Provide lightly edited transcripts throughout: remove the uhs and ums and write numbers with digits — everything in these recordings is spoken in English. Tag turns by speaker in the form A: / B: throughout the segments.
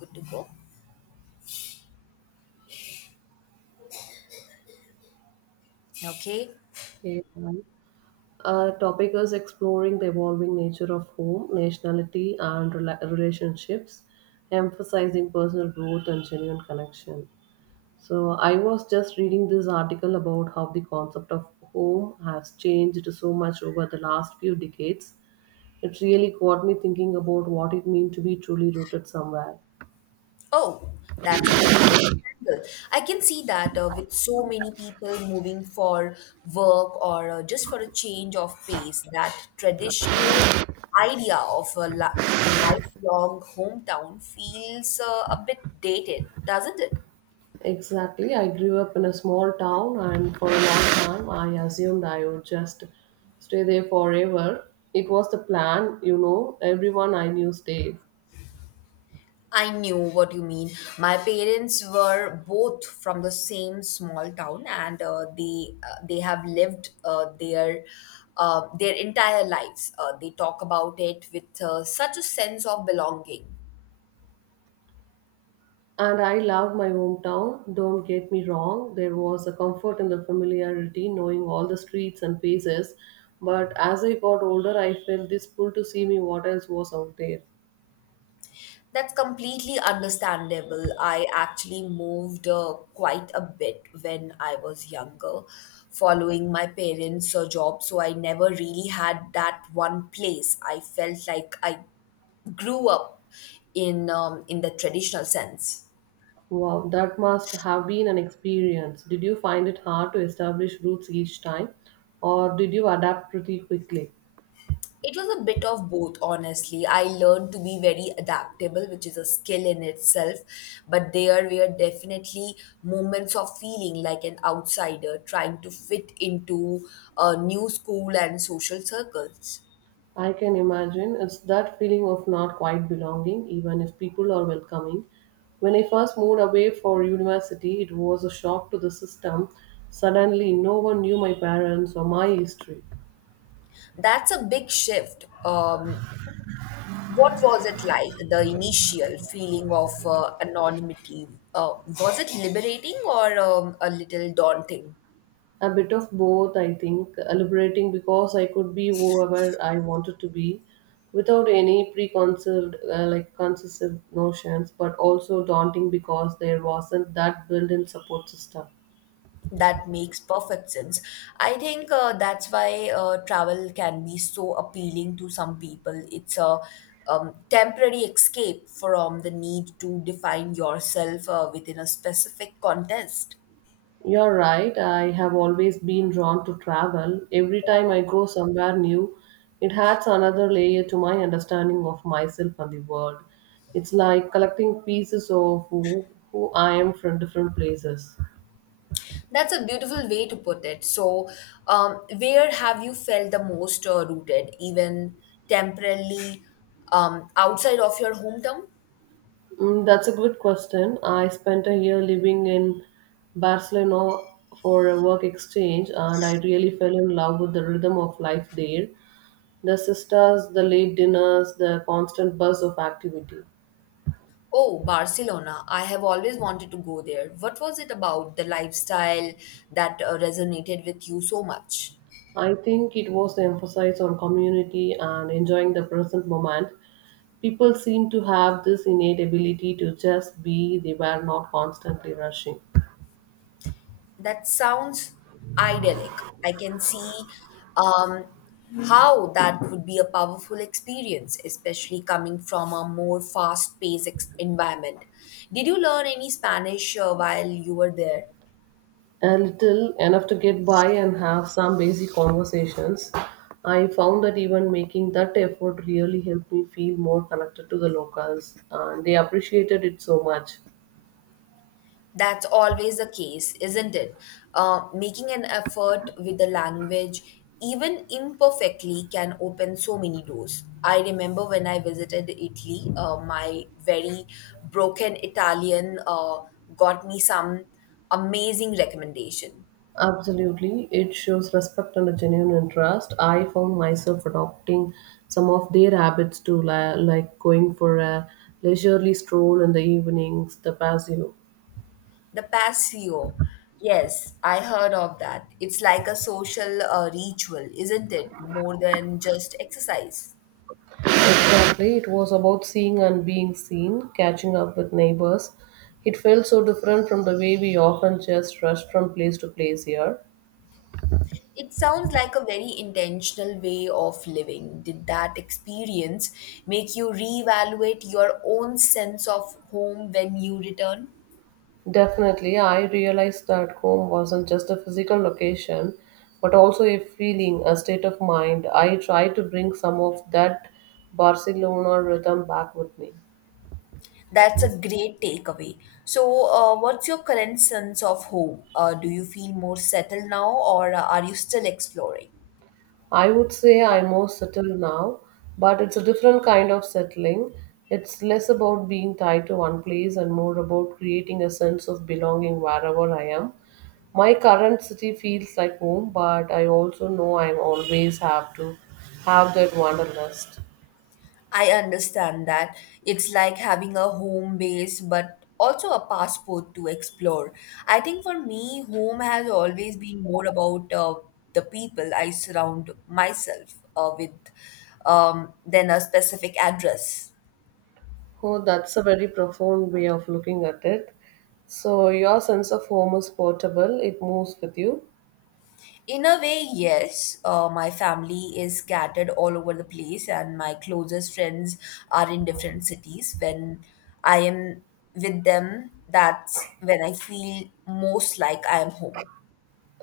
A: Good to go. Okay.
B: Okay. Our topic is exploring the evolving nature of home, nationality, and relationships, emphasizing personal growth and genuine connection. So, I was just reading this article about how the concept of home has changed so much over the last few decades. It really got me thinking about what it means to be truly rooted somewhere.
A: Oh, that's an interesting angle. I can see that with so many people moving for work or just for a change of pace, that traditional idea of a li lifelong hometown feels a bit dated, doesn't it?
B: Exactly. I grew up in a small town, and for a long time, I assumed I would just stay there forever. It was the plan, you know, everyone I knew stayed.
A: I knew what you mean. My parents were both from the same small town, and they have lived their entire lives. They talk about it with such a sense of belonging.
B: And I loved my hometown, don't get me wrong. There was a comfort in the familiarity, knowing all the streets and faces. But as I got older, I felt this pull to see me what else was out there.
A: That's completely understandable. I actually moved quite a bit when I was younger, following my parents' job, so I never really had that one place. I felt like I grew up in the traditional sense.
B: Wow, that must have been an experience. Did you find it hard to establish roots each time, or did you adapt pretty quickly?
A: It was a bit of both, honestly. I learned to be very adaptable, which is a skill in itself, but there were definitely moments of feeling like an outsider trying to fit into a new school and social circles.
B: I can imagine it's that feeling of not quite belonging, even if people are welcoming. When I first moved away for university, it was a shock to the system. Suddenly, no one knew my parents or my history.
A: That's a big shift. What was it like, the initial feeling of anonymity? Was it liberating or a little daunting?
B: A bit of both, I think. Liberating because I could be whoever I wanted to be without any preconceived like concessive notions, but also daunting because there wasn't that built-in support system.
A: That makes perfect sense. I think that's why travel can be so appealing to some people. It's a temporary escape from the need to define yourself within a specific context.
B: You're right. I have always been drawn to travel. Every time I go somewhere new, it adds another layer to my understanding of myself and the world. It's like collecting pieces of who I am from different places.
A: That's a beautiful way to put it. So, where have you felt the most rooted, even temporarily outside of your hometown?
B: Mm, that's a good question. I spent a year living in Barcelona for a work exchange, and I really fell in love with the rhythm of life there. The sisters, the late dinners, the constant buzz of activity.
A: Oh, Barcelona. I have always wanted to go there. What was it about the lifestyle that resonated with you so much?
B: I think it was the emphasis on community and enjoying the present moment. People seem to have this innate ability to just be, they were not constantly rushing.
A: That sounds idyllic. I can see um, how that would be a powerful experience, especially coming from a more fast paced environment. Did you learn any Spanish while you were there?
B: A little, enough to get by and have some basic conversations. I found that even making that effort really helped me feel more connected to the locals, and they appreciated it so much.
A: That's always the case, isn't it? Making an effort with the language, even imperfectly, can open so many doors. I remember when I visited Italy, my very broken Italian got me some amazing recommendation.
B: Absolutely, it shows respect and a genuine interest. I found myself adopting some of their habits too, like going for a leisurely stroll in the evenings, the patio.
A: The Paseo. Yes, I heard of that. It's like a social ritual, isn't it? More than just exercise.
B: Exactly. It was about seeing and being seen, catching up with neighbors. It felt so different from the way we often just rush from place to place here.
A: It sounds like a very intentional way of living. Did that experience make you reevaluate your own sense of home when you return?
B: Definitely, I realized that home wasn't just a physical location, but also a feeling, a state of mind. I try to bring some of that Barcelona rhythm back with me.
A: That's a great takeaway. So, what's your current sense of home? Do you feel more settled now, or are you still exploring?
B: I would say I'm more settled now, but it's a different kind of settling. It's less about being tied to one place and more about creating a sense of belonging wherever I am. My current city feels like home, but I also know I always have to have that wanderlust.
A: I understand that. It's like having a home base, but also a passport to explore. I think for me, home has always been more about the people I surround myself with than a specific address.
B: Oh, that's a very profound way of looking at it. So, your sense of home is portable, it moves with you.
A: In a way, yes, my family is scattered all over the place, and my closest friends are in different cities. When I am with them, that's when I feel most like I am home.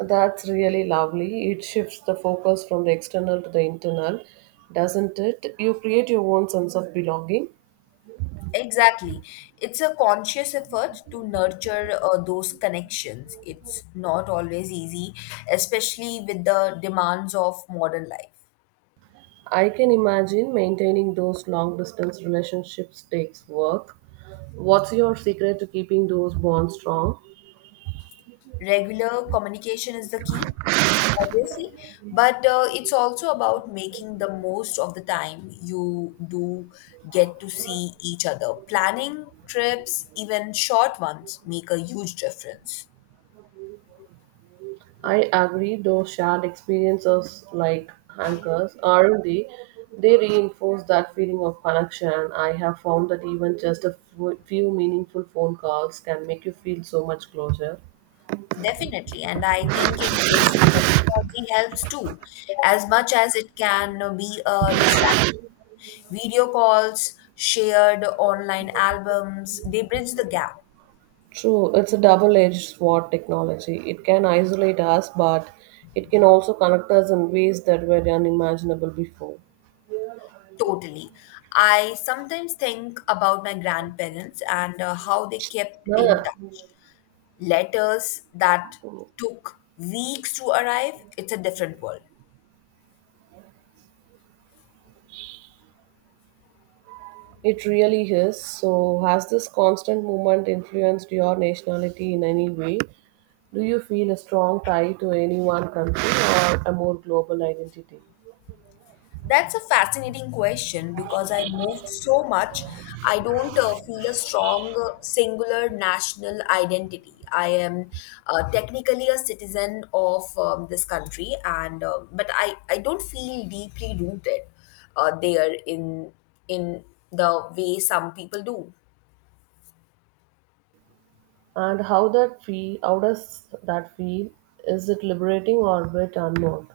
B: That's really lovely. It shifts the focus from the external to the internal, doesn't it? You create your own sense of belonging.
A: Exactly. It's a conscious effort to nurture those connections. It's not always easy, especially with the demands of modern life.
B: I can imagine maintaining those long distance relationships takes work. What's your secret to keeping those bonds strong?
A: Regular communication is the key, obviously, but it's also about making the most of the time you do get to see each other. Planning trips, even short ones, make a huge difference.
B: I agree, those shared experiences, like anchors, aren't they? They reinforce that feeling of connection. I have found that even just a few meaningful phone calls can make you feel so much closer.
A: Definitely, and I think embracing technology helps too, as much as it can be a distraction. Video calls, shared online albums, they bridge the gap
B: True, it's a double edged sword, technology. It can isolate us, but it can also connect us in ways that were unimaginable before.
A: totally. I sometimes think about my grandparents and how they kept in
B: Yeah,
A: touch. Letters that took weeks to arrive, it's a different world.
B: it really is. So, has this constant movement influenced your nationality in any way? Do you feel a strong tie to any one country or a more global identity?
A: That's a fascinating question because I moved so much. I don't feel a strong singular national identity. I am technically a citizen of this country, and I don't feel deeply rooted there in the way some people do.
B: And how that feel? How does that feel? Is it liberating or a bit unknown?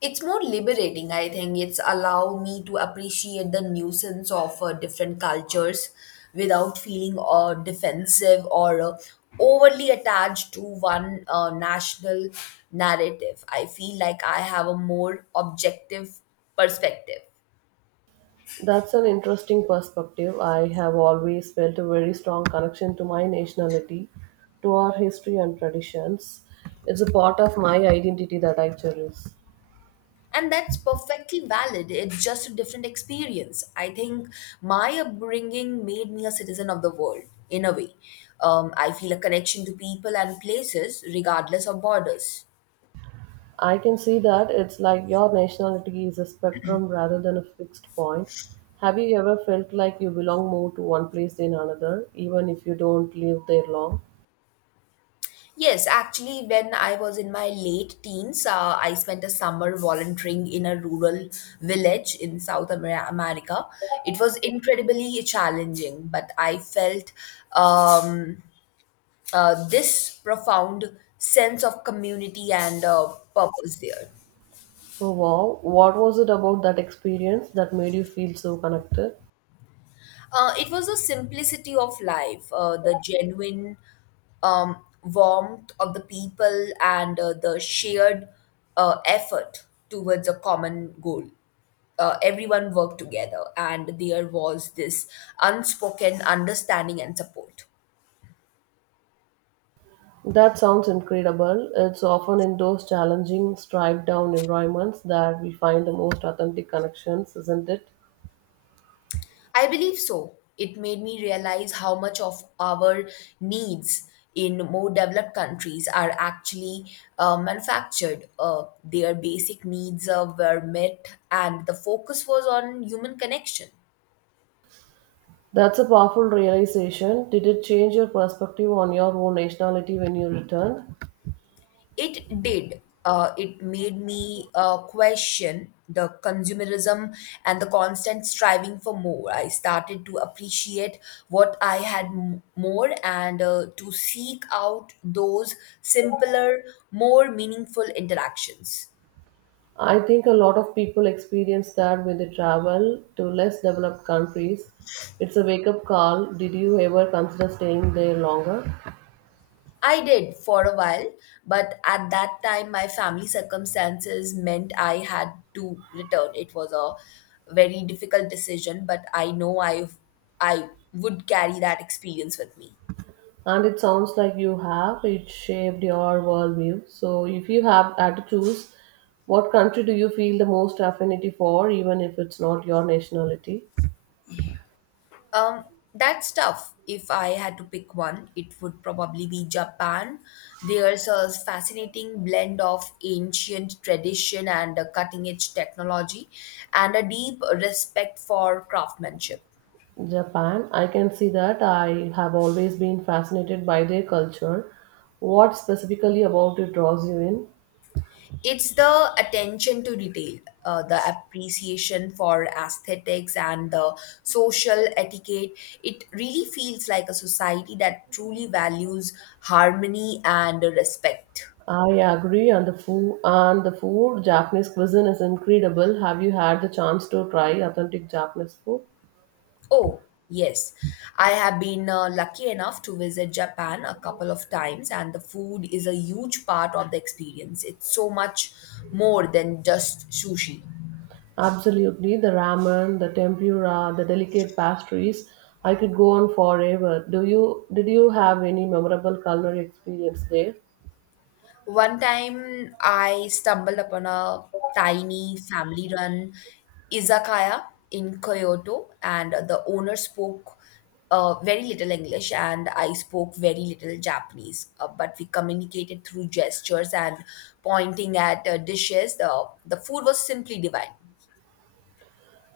A: It's more liberating, I think. It's allow me to appreciate the nuisance of different cultures without feeling defensive or overly attached to one national narrative. I feel like I have a more objective perspective.
B: That's an interesting perspective. I have always felt a very strong connection to my nationality, to our history and traditions. It's a part of my identity that I cherish.
A: And that's perfectly valid. It's just a different experience. I think my upbringing made me a citizen of the world in a way. I feel a connection to people and places regardless of borders.
B: I can see that. It's like your nationality is a spectrum rather than a fixed point. Have you ever felt like you belong more to one place than another, even if you don't live there long?
A: Yes, actually, when I was in my late teens, I spent a summer volunteering in a rural village in America. It was incredibly challenging, but I felt um, this profound sense of community and purpose there.
B: Oh, wow, what was it about that experience that made you feel so connected?
A: It was the simplicity of life, the genuine um, warmth of the people, and the shared effort towards a common goal. Everyone worked together, and there was this unspoken understanding and support.
B: That sounds incredible. It's often in those challenging, stripped down environments that we find the most authentic connections, isn't it?
A: I believe so. It made me realize how much of our needs in more developed countries are actually manufactured. Their basic needs were met, and the focus was on human connection.
B: That's a powerful realization. Did it change your perspective on your own nationality when you returned?
A: It did. It made me question the consumerism and the constant striving for more. I started to appreciate what I had more and to seek out those simpler, more meaningful interactions.
B: I think a lot of people experience that when they travel to less developed countries. It's a wake up call. Did you ever consider staying there longer?
A: I did for a while, but at that time, my family circumstances meant I had to return. It was a very difficult decision, but I know I would carry that experience with me.
B: And it sounds like you have it shaped your worldview. So if you have had to choose, what country do you feel the most affinity for, even if it's not your nationality?
A: Um, that's tough. If I had to pick one, it would probably be Japan. There's a fascinating blend of ancient tradition and cutting edge technology, and a deep respect for craftsmanship.
B: Japan, I can see that. I have always been fascinated by their culture. What specifically about it draws you in?
A: It's the attention to detail, the appreciation for aesthetics and the social etiquette. It really feels like a society that truly values harmony and respect.
B: I agree. And the food, japanese cuisine is incredible. Have you had the chance to try authentic Japanese food?
A: Oh, yes. I have been lucky enough to visit Japan a couple of times, and the food is a huge part of the experience. It's so much more than just sushi.
B: Absolutely, the ramen, the tempura, the delicate pastries. I could go on forever. Do you did you have any memorable culinary experience there?
A: One time I stumbled upon a tiny family run izakaya in Kyoto, and the owner spoke very little English, and I spoke very little Japanese. But we communicated through gestures and pointing at dishes. The food was simply divine.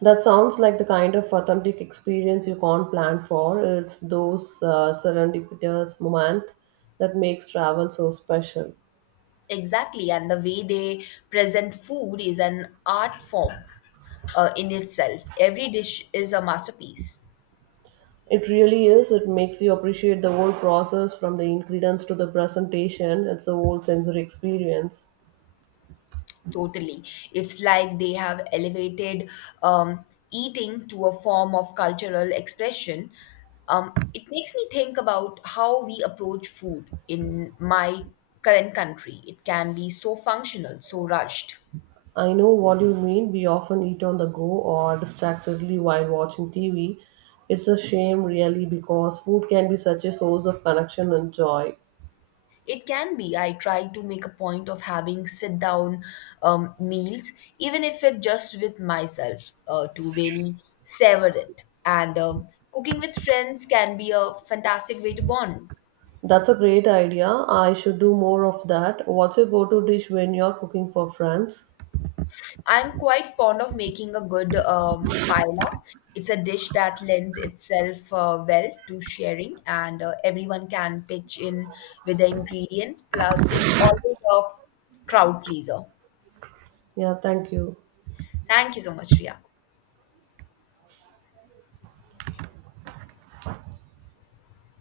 B: That sounds like the kind of authentic experience you can't plan for. It's those serendipitous moment that makes travel so special.
A: Exactly, and the way they present food is an art form in itself. Every dish is a masterpiece.
B: It really is. It makes you appreciate the whole process from the ingredients to the presentation. It's a whole sensory experience.
A: Totally. It's like they have elevated um, eating to a form of cultural expression. It makes me think about how we approach food in my current country. It can be so functional, so rushed.
B: I know what you mean. We often eat on the go or distractedly while watching TV. It's a shame, really, because food can be such a source of connection and joy.
A: It can be. I try to make a point of having sit down meals, even if it just with myself, to really savor it. And cooking with friends can be a fantastic way to bond.
B: That's a great idea. I should do more of that. What's your go to dish when you're cooking for friends?
A: I'm quite fond of making a good paella. It's a dish that lends itself well to sharing, and everyone can pitch in with the ingredients. Plus, it's always a crowd pleaser.
B: Yeah, thank you.
A: Thank you so much, Ria.